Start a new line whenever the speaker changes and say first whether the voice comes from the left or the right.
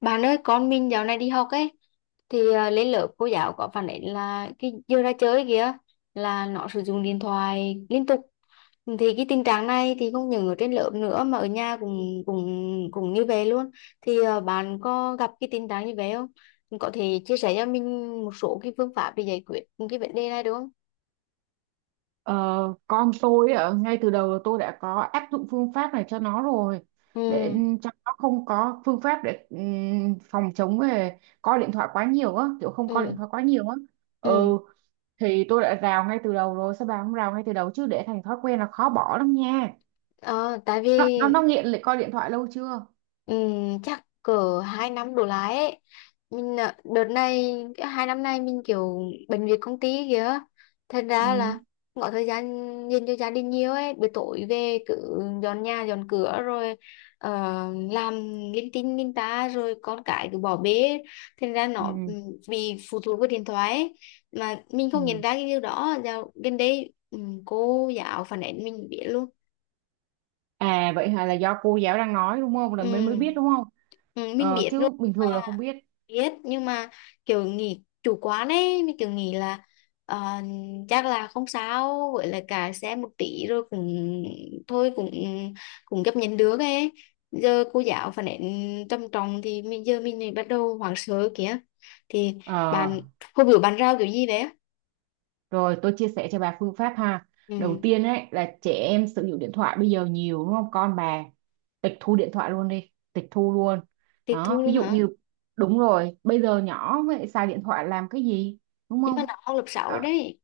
left: Bạn ơi con mình dạo này đi học ấy thì lên lớp cô giáo có phản ánh là cái giờ ra chơi kìa là nó sử dụng điện thoại liên tục. Thì cái tình trạng này thì không những ở trên lớp nữa mà ở nhà cũng cũng cũng như vậy luôn. Thì bạn có gặp cái tình trạng như vậy không, có thể chia sẻ cho mình một số cái phương pháp để giải quyết cái vấn đề này được không?
right: Ờ, con tôi ạ, ngay từ đầu là tôi đã có áp dụng phương pháp này cho nó rồi để
left: Ừ.
right: cho nó không có phương pháp để phòng chống về coi điện thoại quá nhiều á, kiểu không coi điện
left: Ừ.
right: thoại quá nhiều á.
left: Ừ.
right: Ừ, thì tôi đã rào ngay từ đầu rồi. Sao bà không rào ngay từ đầu chứ, để thành thói quen là khó bỏ lắm nha.
left: Ờ, tại
right: nó
left: vì
right: nó, nó nghiện lại coi điện thoại lâu chưa?
left: Chắc cỡ hai năm đổ lại ấy. Mình đợt này cái hai năm nay mình kiểu bận việc công ty kìa, thành ra là
right: Ừ,
left: không có thời gian dành cho gia đình nhiều ấy. Buổi tối về cứ dọn nhà dọn cửa rồi ờ, làm linh tinh linh ta rồi con cái cứ bỏ bê. Thành ra nó
right: ừ,
left: bị phụ thuộc vào điện thoại ấy. Mà mình không nhận
right: ừ.
left: ra cái điều đó. Dạo gần đây cô giáo phản ánh mình biết luôn.
right: À vậy hả, là do cô giáo đang nói đúng không, là mình mới biết
left: Ừm.
right: đúng không?
left: Ừ, mình biết
right: Chứ bình thường là không biết.
left: biết nhưng mà kiểu nghỉ chủ quán ấy mình kiểu nghĩ là ờ, chắc là không sao, với lại cả xe một tí rồi cũng thôi cũng cũng chấp nhận được ấy. Giờ cô giáo phản ánh trầm trọng thì mình giờ mình lại bắt đầu hoảng sợ kìa. Thì
right: Ờ.
left: bạn hôm bữa bạn rau kiểu gì đấy.
right: Rồi tôi chia sẻ cho bà phương pháp ha. Đầu
left: Ừ,
right: tiên ấy là trẻ em sử dụng điện thoại bây giờ nhiều đúng không? Con bà tịch thu điện thoại luôn đi, tịch thu luôn.
left: tiết thu
right: Đó, ví
left: luôn
right: dụ
left: hả?
right: như đúng rồi, bây giờ nhỏ vậy xài điện thoại làm cái gì? Đúng
left: Nhưng mà
right: không?
left: nó học lớp 6 rồi
right: Ờ,
left: đấy.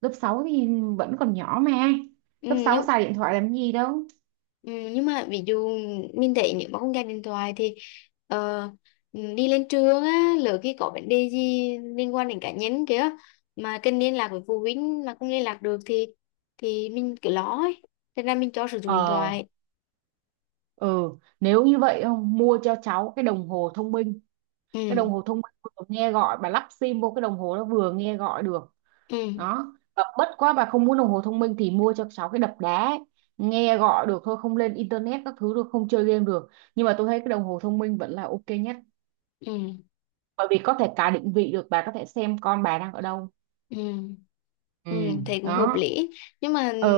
right: lớp 6 thì vẫn còn nhỏ mà.
left: Ừ,
right: Lớp 6
left: nhưng
right: xài điện thoại làm cái gì đâu.
left: Ừ, nhưng mà ví dụ mình thấy nếu mà không gạt điện thoại thì ờ, đi lên trường á, lỡ khi có vấn đề gì liên quan đến cá nhân kìa mà cần liên lạc với phụ huynh mà không liên lạc được thì mình cứ lo ấy. Thế nên mình cho sử dụng điện
right: Ờ,
left: thoại.
right: ừ, nếu như vậy không mua cho cháu cái đồng hồ thông minh,
left: Ừ.
right: cái đồng hồ thông minh vừa nghe gọi, bà lắp sim vô cái đồng hồ nó vừa nghe gọi được.
left: Ừ.
right: Đó. Và bất quá bà không muốn đồng hồ thông minh thì mua cho cháu cái đập đá ấy, nghe gọi được thôi, không lên internet các thứ được, không chơi game được. Nhưng mà tôi thấy cái đồng hồ thông minh vẫn là ok nhất,
left: Ừ.
right: bởi vì có thể cả định vị được, bà có thể xem con bà đang ở đâu.
left: Ừ.
right: Ừ.
left: Ừ, thấy cũng hợp
right: Đó.
left: lý nhưng mà
right: Ừ.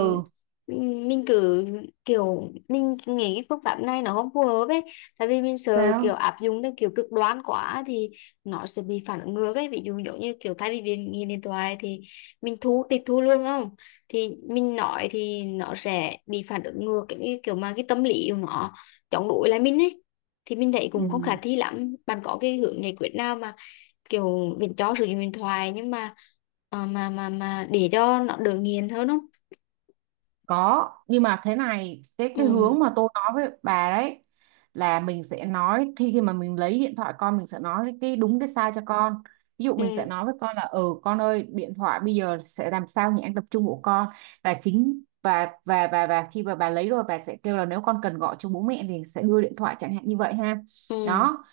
left: ừ, mình cứ kiểu mình nghĩ cái phương pháp này nó không phù hợp ấy. Tại vì mình sợ kiểu
right: Sao?
left: áp dụng theo kiểu cực đoan quá thì nó sẽ bị phản ứng ngược ấy. Ví dụ giống như kiểu thay vì việc nghiện điện thoại thì mình tịch thu luôn đúng không? Thì mình nói thì nó sẽ bị phản ứng ngược. Cái kiểu mà cái tâm lý của nó chống đối lại mình ấy. Thì mình thấy cũng không khả
right: Ừ.
left: thi lắm. Bạn có cái hướng giải quyết nào mà kiểu mình cho sử dụng điện thoại nhưng mà để cho nó đỡ nghiền hơn không?
right: Có, nhưng mà thế này, cái
left: Ừ.
right: cái hướng mà tôi nói với bà đấy là mình sẽ nói, khi khi mà mình lấy điện thoại con mình sẽ nói cái đúng cái sai cho con. Ví dụ
left: Ừ.
right: mình sẽ nói với con là con ơi, điện thoại bây giờ sẽ làm sao nhãn tập trung của con. Và chính và và và và khi mà bà lấy rồi bà sẽ kêu là nếu con cần gọi cho bố mẹ thì sẽ đưa điện thoại, chẳng hạn như vậy ha.
left: Ừ.
right: Đó.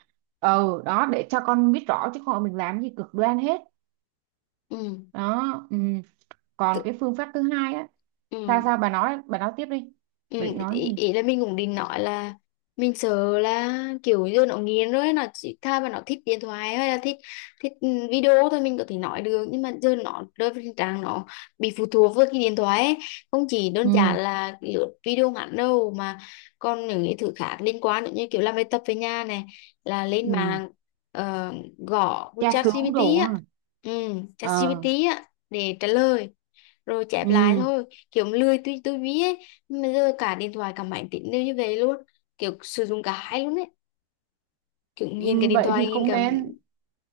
right: Ừ, đó để cho con biết rõ, chứ không mình làm gì cực đoan hết.
left: Ừ.
right: Đó, ừ. Còn
left: tự-
right: cái phương pháp thứ hai á, sao
left: ừ.
right: sao bà nói tiếp đi,
left: Ừ,
right: bà định nói
left: ý,
right: gì?
left: ý là mình cũng định nói là mình sợ là kiểu giờ nó nghiện rồi nó chỉ tha mà nó thích điện thoại hay là thích thích video thôi. Mình có thể nói được nhưng mà giờ nó rơi vào tình trạng nó bị phụ thuộc với cái điện thoại ấy. Không chỉ đơn giản
right: Ừ,
left: là lướt video ngắn đâu mà còn những cái thứ khác liên quan nữa, như kiểu làm bài tập về nhà này là lên
right: ừ,
left: mạng, ờ, gõ với
right: tra cứu
left: ChatGPT
right: đồ
left: á.
right: hả?
left: Ừ, ChatGPT
right: ờ
left: á để trả lời rồi chép lại
right: ừ.
left: thôi. Kiểu lười tuy tôi biết ấy nhưng mà giờ cả điện thoại cả máy tính đều như vậy luôn. Kiểu sử dụng cả hai luôn ấy. Kiểu nghiền cả
right: Ừ,
left: điện
right: vậy thì
left: thoại nghiền
right: không
left: cả.
right: nên.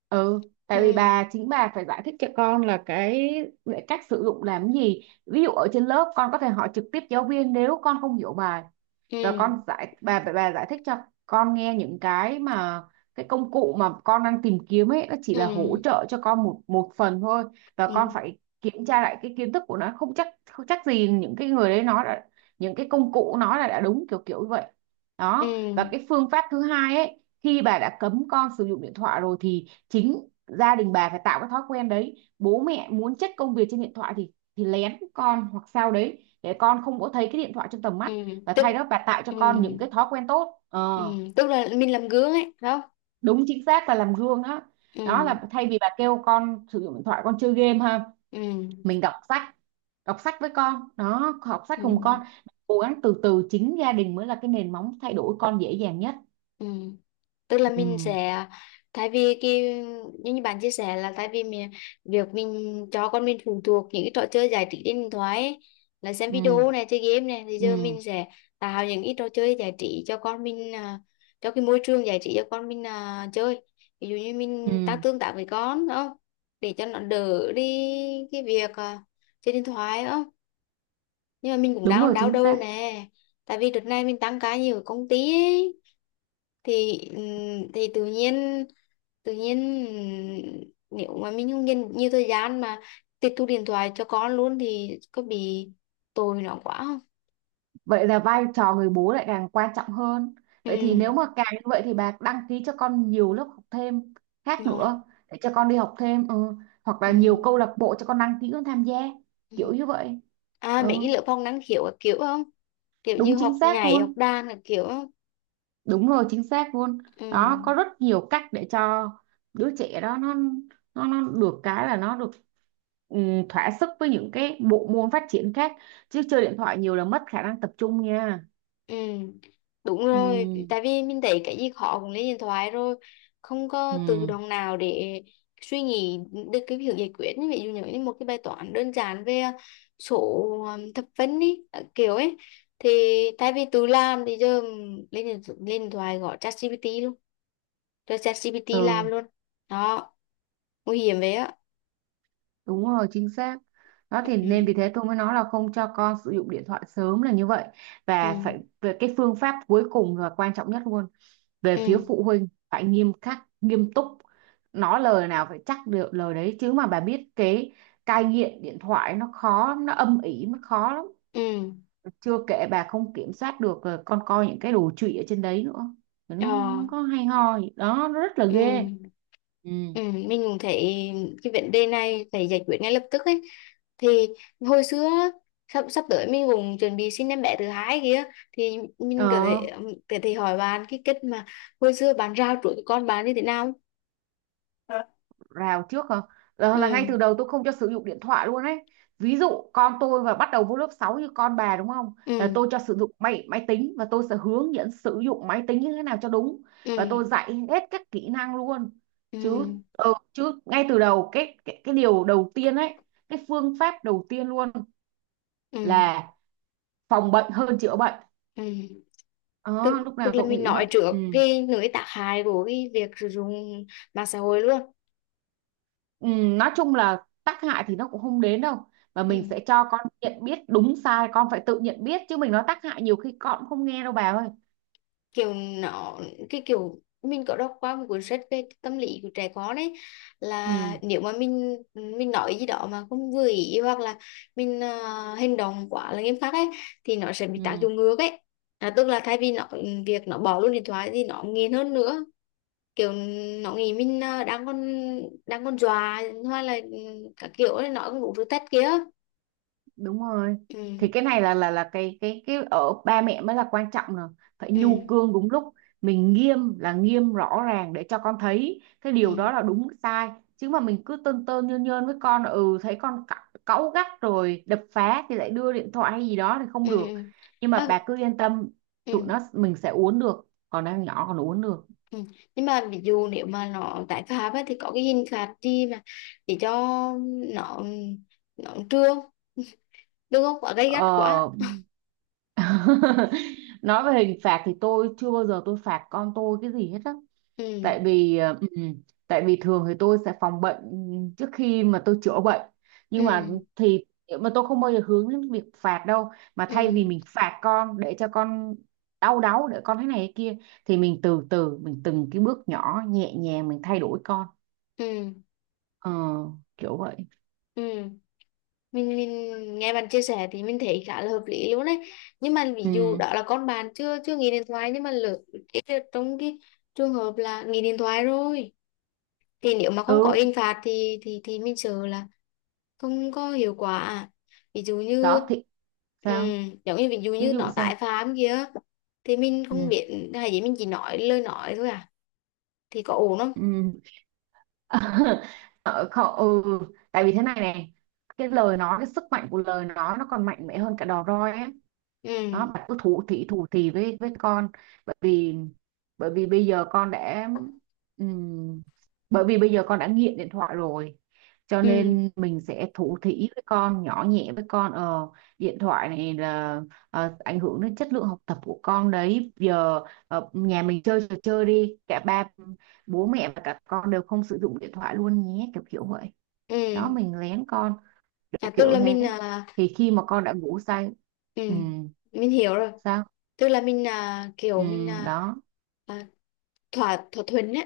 right: Ừ, tại vì
left: Ừ.
right: bà, chính bà phải giải thích cho con là cái cách sử dụng làm gì. Ví dụ ở trên lớp con có thể hỏi trực tiếp giáo viên nếu con không hiểu bài,
left: Ừ.
right: và con giải bà giải thích cho con nghe những cái mà cái công cụ mà con đang tìm kiếm ấy nó chỉ
left: Ừ.
right: là hỗ trợ cho con một một phần thôi, và con
left: Ừ.
right: phải kiểm tra lại cái kiến thức của nó, không chắc gì những cái người đấy nói là những cái công cụ nó là đã đúng, kiểu kiểu như vậy.
left: Ừ.
right: Đó. Và cái phương pháp thứ hai ấy, khi bà đã cấm con sử dụng điện thoại rồi thì chính gia đình bà phải tạo cái thói quen đấy. Bố mẹ muốn check công việc trên điện thoại thì lén con hoặc sao đấy để con không có thấy cái điện thoại trong tầm
left: Ừ.
right: mắt, là
left: tức
right: thay đó bà tạo cho
left: ừ.
right: con những cái thói quen tốt
left: Ừ,
right: ờ,
left: tức là mình làm gương ấy phải không?
right: Đúng, chính xác là làm gương. Đó, đó
left: Ừ.
right: là thay vì bà kêu con sử dụng điện thoại con chơi game ha,
left: Ừ.
right: mình đọc sách, đọc sách với con. Đó, học sách cùng con,
left: Ừ.
right: cố gắng từ từ, chính gia đình mới là cái nền móng thay đổi con dễ dàng nhất.
left: Ừ. Ừ. Tức là mình
right: Ừ,
left: sẽ thay vì cái như như bạn chia sẻ là thay vì mình việc mình cho con mình phụ thuộc những cái trò chơi giải trí trên điện thoại ấy, là xem
right: ừ,
left: video này chơi game này thì giờ
right: ừ,
left: mình sẽ tạo những cái trò chơi giải trí cho con mình, cho cái môi trường giải trí cho con mình, chơi. Ví dụ như mình tăng
right: ừ.
left: tương tác với con đúng không, để cho nó đỡ đi cái việc chơi điện thoại đúng không? Nhưng mà mình cũng
right: Đúng
left: đang
right: rồi,
left: đau
right: chính
left: đầu
right: xác.
left: nè, tại vì đợt này mình tăng ca nhiều ở công ty ấy. Thì thì tự nhiên nếu mà mình không dành nhiều thời gian mà tịch thu điện thoại cho con luôn thì có bị tội nó quá không?
right: Vậy là vai trò người bố lại càng quan trọng hơn.
left: Ừ.
right: Vậy thì nếu mà càng như vậy thì bà đăng ký cho con nhiều lớp học thêm khác
left: Rồi.
right: nữa, để cho con đi học thêm ừ. Hoặc là
left: Ừ.
right: nhiều câu lạc bộ cho con đăng ký con tham gia, kiểu
left: Ừ.
right: như vậy.
left: À,
right: Ừ,
left: mấy cái lớp học năng khiếu các kiểu không, kiểu
right: đúng
left: như
right: chính
left: học
right: xác
left: nhảy học
right: luôn.
left: đàn các kiểu không?
right: Đúng rồi, chính xác luôn.
left: Ừ.
right: Đó, có rất nhiều cách để cho đứa trẻ đó nó được thỏa sức với những cái bộ môn phát triển khác, chứ chơi điện thoại nhiều là mất khả năng tập trung nha.
left: Ừ, đúng
right: Ừ.
left: rồi, tại vì mình thấy cái gì khó cũng lên điện thoại rồi, không
right: Ừ.
left: có tự động nào để suy nghĩ được cái việc giải quyết. Ví dụ như một cái bài toán đơn giản về số thập phân đi, kiểu ấy, thì thay vì tự làm thì giờ lên điện thoại gọi ChatGPT luôn, cho ChatGPT làm
right: Ừ.
left: luôn. Đó, nguy hiểm vậy á.
right: Đúng rồi, chính xác. Đó thì
left: Ừ.
right: nên vì thế tôi mới nói là không cho con sử dụng điện thoại sớm là như vậy.
left: Ừ.
right: Và phải, về cái phương pháp cuối cùng và quan trọng nhất luôn, về phía
left: Ừ.
right: phụ huynh phải nghiêm khắc, nghiêm túc. Nói lời nào phải chắc được lời đấy, chứ mà bà biết cái cai nghiện điện thoại nó khó lắm, nó âm ỉ, nó khó lắm.
left: Ừ.
right: Chưa kể bà không kiểm soát được con coi những cái đồ trụy ở trên đấy nữa. Nó
left: Ờ.
right: không có hay ho gì. Đó, nó rất là ghê.
left: Ừ.
right: Ừ.
left: Ừ, mình cũng thấy cái vấn đề này phải giải quyết ngay lập tức ấy. Thì hồi xưa á, sắp sắp tới mình cũng chuẩn bị sinh em bé thứ hai kia. Thì mình có
right: Ờ.
left: thể có thể hỏi bạn cái cách mà hồi xưa bạn rao chuỗi cho con bạn như thế nào.
right: Rào trước không?
left: Ừ.
right: Là ngay từ đầu tôi không cho sử dụng điện thoại luôn ấy. Ví dụ con tôi và bắt đầu vô lớp 6 như con bà đúng không? Là
left: Ừ.
right: tôi cho sử dụng máy máy tính, và tôi sẽ hướng dẫn sử dụng máy tính như thế nào cho đúng,
left: Ừ.
right: và tôi dạy hết các kỹ năng luôn.
left: Ừ.
right: Chứ chứ ngay từ đầu cái điều đầu tiên ấy, cái phương pháp đầu tiên luôn
left: Ừ.
right: là phòng bệnh hơn chữa bệnh.
left: Ừ. tức
right: Đó, lúc nào
left: tức là
right: tôi cũng
left: mình
right: nghĩ
left: nói
right: vậy.
left: trước
right: Ừ.
left: cái nỗi tác hại của cái việc sử dụng mạng xã hội luôn.
right: Ừ, nói chung là tác hại thì nó cũng không đến đâu, mà
left: Ừ,
right: mình sẽ cho con nhận biết đúng sai, con phải tự nhận biết, chứ mình nói tác hại nhiều khi con cũng không nghe đâu bà ơi.
left: kiểu nó cái kiểu mình có đọc qua một cuốn sách về tâm lý của trẻ con ấy là
right: Ừ,
left: nếu mà mình nói gì đó mà không vừa ý hoặc là mình hành động quá là nghiêm khắc ấy thì nó sẽ bị tác
right: ừ,
left: dụng ngược ấy. À, tức là thay vì việc nó bỏ luôn điện thoại thì nó nghiện hơn nữa. Kiểu nó nghĩ mình đang còn dọa hoặc là các kiểu ấy, nó cũng đủ thứ tết kia.
right: đúng rồi.
left: Ừ.
right: Thì cái này là cái cái ở ba mẹ mới là quan trọng nè, phải
left: Ừ.
right: nhu cương đúng lúc. Mình nghiêm là nghiêm rõ ràng để cho con thấy cái điều đó
left: Ừ.
right: là đúng sai, chứ mà mình cứ tơn tơn nhơn nhơn với con, thấy con cáu gắt rồi đập phá thì lại đưa điện thoại hay gì đó thì không
left: Ừ. Ừ.
right: được.
left: Ừ.
right: Nhưng mà
left: À.
right: bà cứ yên tâm, tụi
left: Ừ.
right: nó mình sẽ uốn được, còn đang nhỏ còn uốn được.
left: Ừ. Nhưng mà ví dụ nếu mà nó tái phạm ấy, thì có cái hình phạt gì mà để cho nó nó trưa đừng có quá gay gắt quá?
right: ờ nói về hình phạt thì tôi chưa bao giờ tôi phạt con tôi cái gì hết á, tại
left: Ừ.
right: vì ờ, ừm, tại vì thường thì tôi sẽ phòng bệnh trước khi mà tôi chữa bệnh. Nhưng mà
left: Ừ.
right: thì mà tôi không bao giờ hướng đến việc phạt đâu, mà thay vì
left: Ừ.
right: mình phạt con để cho con đau đáu, để con thế này thế kia, thì mình từ từ, mình từng cái bước nhỏ nhẹ nhàng mình thay đổi con
left: Ừ.
right: ờ, kiểu vậy.
left: Ừ. Mình nghe bạn chia sẻ thì mình thấy khá là hợp lý luôn đấy. Nhưng mà ví
right: Ừ,
left: dụ đó là con bạn chưa chưa nghỉ điện thoại, nhưng mà lỡ cái đợt trong cái trường hợp là nghỉ điện thoại rồi thì nếu mà không có
right: ừ.
left: hình phạt thì thì mình sợ là không có hiệu quả. Ví dụ như
right: Đó thì sao,
left: giống như ví dụ
right: ví
left: như
right: dụ
left: nó
right: sao?
left: tái phạm kia, thì mình không
right: Ừ,
left: biết hay gì, mình chỉ nói lời nói thôi à, thì có ổn không?
right: ừ. Ờ, không, ừ, tại vì thế này này, cái lời nói, cái sức mạnh của lời nói nó còn mạnh mẽ hơn cả đòn roi á.
left: Ừ.
right: Đó, bạn cứ thủ thị với con, bởi vì bởi vì bây giờ con đã ừm, bởi vì bây giờ con đã nghiện điện thoại rồi, cho
left: Ừ.
right: nên mình sẽ thủ thỉ với con, nhỏ nhẹ với con ờ Điện thoại này là, ảnh hưởng đến chất lượng học tập của con đấy. Giờ, nhà mình chơi trò chơi đi, cả ba bố mẹ và cả con đều không sử dụng điện thoại luôn nhé, kiểu kiểu vậy. Đó,
left: Ừ.
right: mình lén con,
left: À,
right: kiểu
left: tức
right: kiểu
left: là
right: thế,
left: mình à,
right: thì khi mà con đã ngủ say.
left: ừ
right: Ừ.
left: mình hiểu rồi.
right: Sao?
left: Tức là mình
right: Ừ,
left: kiểu mình
right: đó
left: à, thỏa thỏa thuận ấy.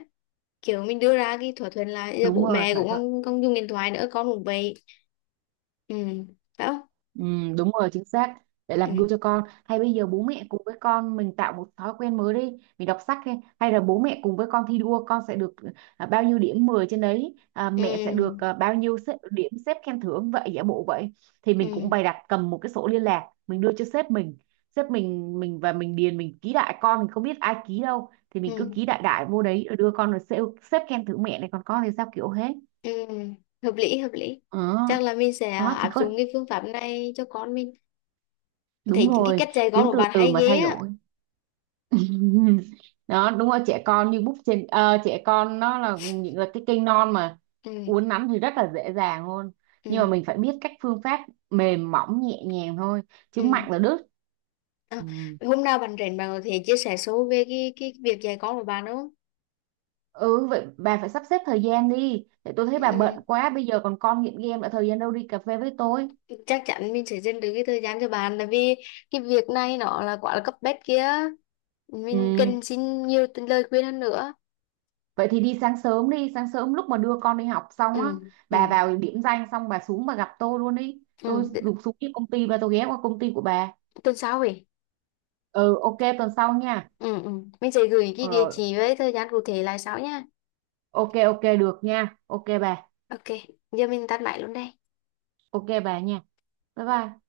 left: Kiểu mình đưa ra cái thỏa thuận là bây giờ
right: đúng
left: bố
right: rồi,
left: mẹ
right: thỏa
left: cũng
right: thuận.
left: không không dùng điện thoại nữa, con cũng vậy. Ừ, phải không?
right: Ừ, đúng rồi, chính xác, để làm
left: Ừ.
right: gương cho con. Hay bây giờ bố mẹ cùng với con mình tạo một thói quen mới đi, mình đọc sách, hay là bố mẹ cùng với con thi đua, con sẽ được bao nhiêu điểm 10 trên đấy, mẹ sẽ được
left: Ừ.
right: bao nhiêu điểm xếp khen thưởng vậy, giả bộ vậy. Thì
left: Ừ.
right: mình cũng bày đặt cầm một cái sổ liên lạc mình đưa cho sếp mình, sếp mình và mình điền, mình ký đại, con mình không biết ai ký đâu thì mình cứ
left: Ừ.
right: ký đại đại vô đấy rồi đưa con, rồi sếp khen thưởng mẹ này, còn con thì sao, kiểu hết.
left: Ừ, hợp lý hợp lý.
right: Ờ.
left: Chắc là mình sẽ
right: Đó thì
left: áp
right: có,
left: dụng cái phương pháp này cho con mình. Thấy
right: đúng
left: những cái
right: rồi,
left: cách dạy con
right: cứ
left: của
right: từ
left: bạn
right: từ
left: hay
right: mà
left: ghê
right: thay
left: á.
right: đổi. Đó đúng rồi, trẻ con như búp trên, trẻ con nó là là cái cây non mà,
left: Ừ.
right: uốn nắn thì rất là dễ dàng luôn, nhưng mà
left: Ừ.
right: mình phải biết cách phương pháp, mềm mỏng nhẹ nhàng thôi, chứ
left: Ừ.
right: mạnh là đứt.
left: À,
right: Ừ.
left: hôm nào bạn rảnh bạn có thể chia sẻ sâu về cái việc dạy con của bạn không?
right: Ừ, vậy bà phải sắp xếp thời gian đi, để tôi thấy bà bận
left: Ừ,
right: quá, bây giờ còn con nghiện game đã, thời gian đâu đi cà phê với tôi.
left: ừ. Chắc chắn mình sẽ dành được cái thời gian cho bạn, tại vì cái việc này nó là quá là cấp bách kia. Mình
right: Ừ.
left: cần xin nhiều lời khuyên hơn nữa.
right: Vậy thì đi, sáng sớm lúc mà đưa con đi học xong á,
left: Ừ. Ừ.
right: bà vào điểm danh xong bà xuống bà gặp tôi luôn đi.
left: Ừ.
right: Tôi rụt xuống cái công ty và tôi ghé qua công ty của bà.
left: Tuần sau vậy.
right: Ừ, ok tuần sau nha.
left: Ừ. Ừ. Mình sẽ gửi cái địa
right: Rồi,
left: chỉ với thời gian cụ thể lại sau nha.
right: ok ok được nha.
left: OK, giờ mình tắt máy luôn đây.
right: Ok bà nha. Bye bye.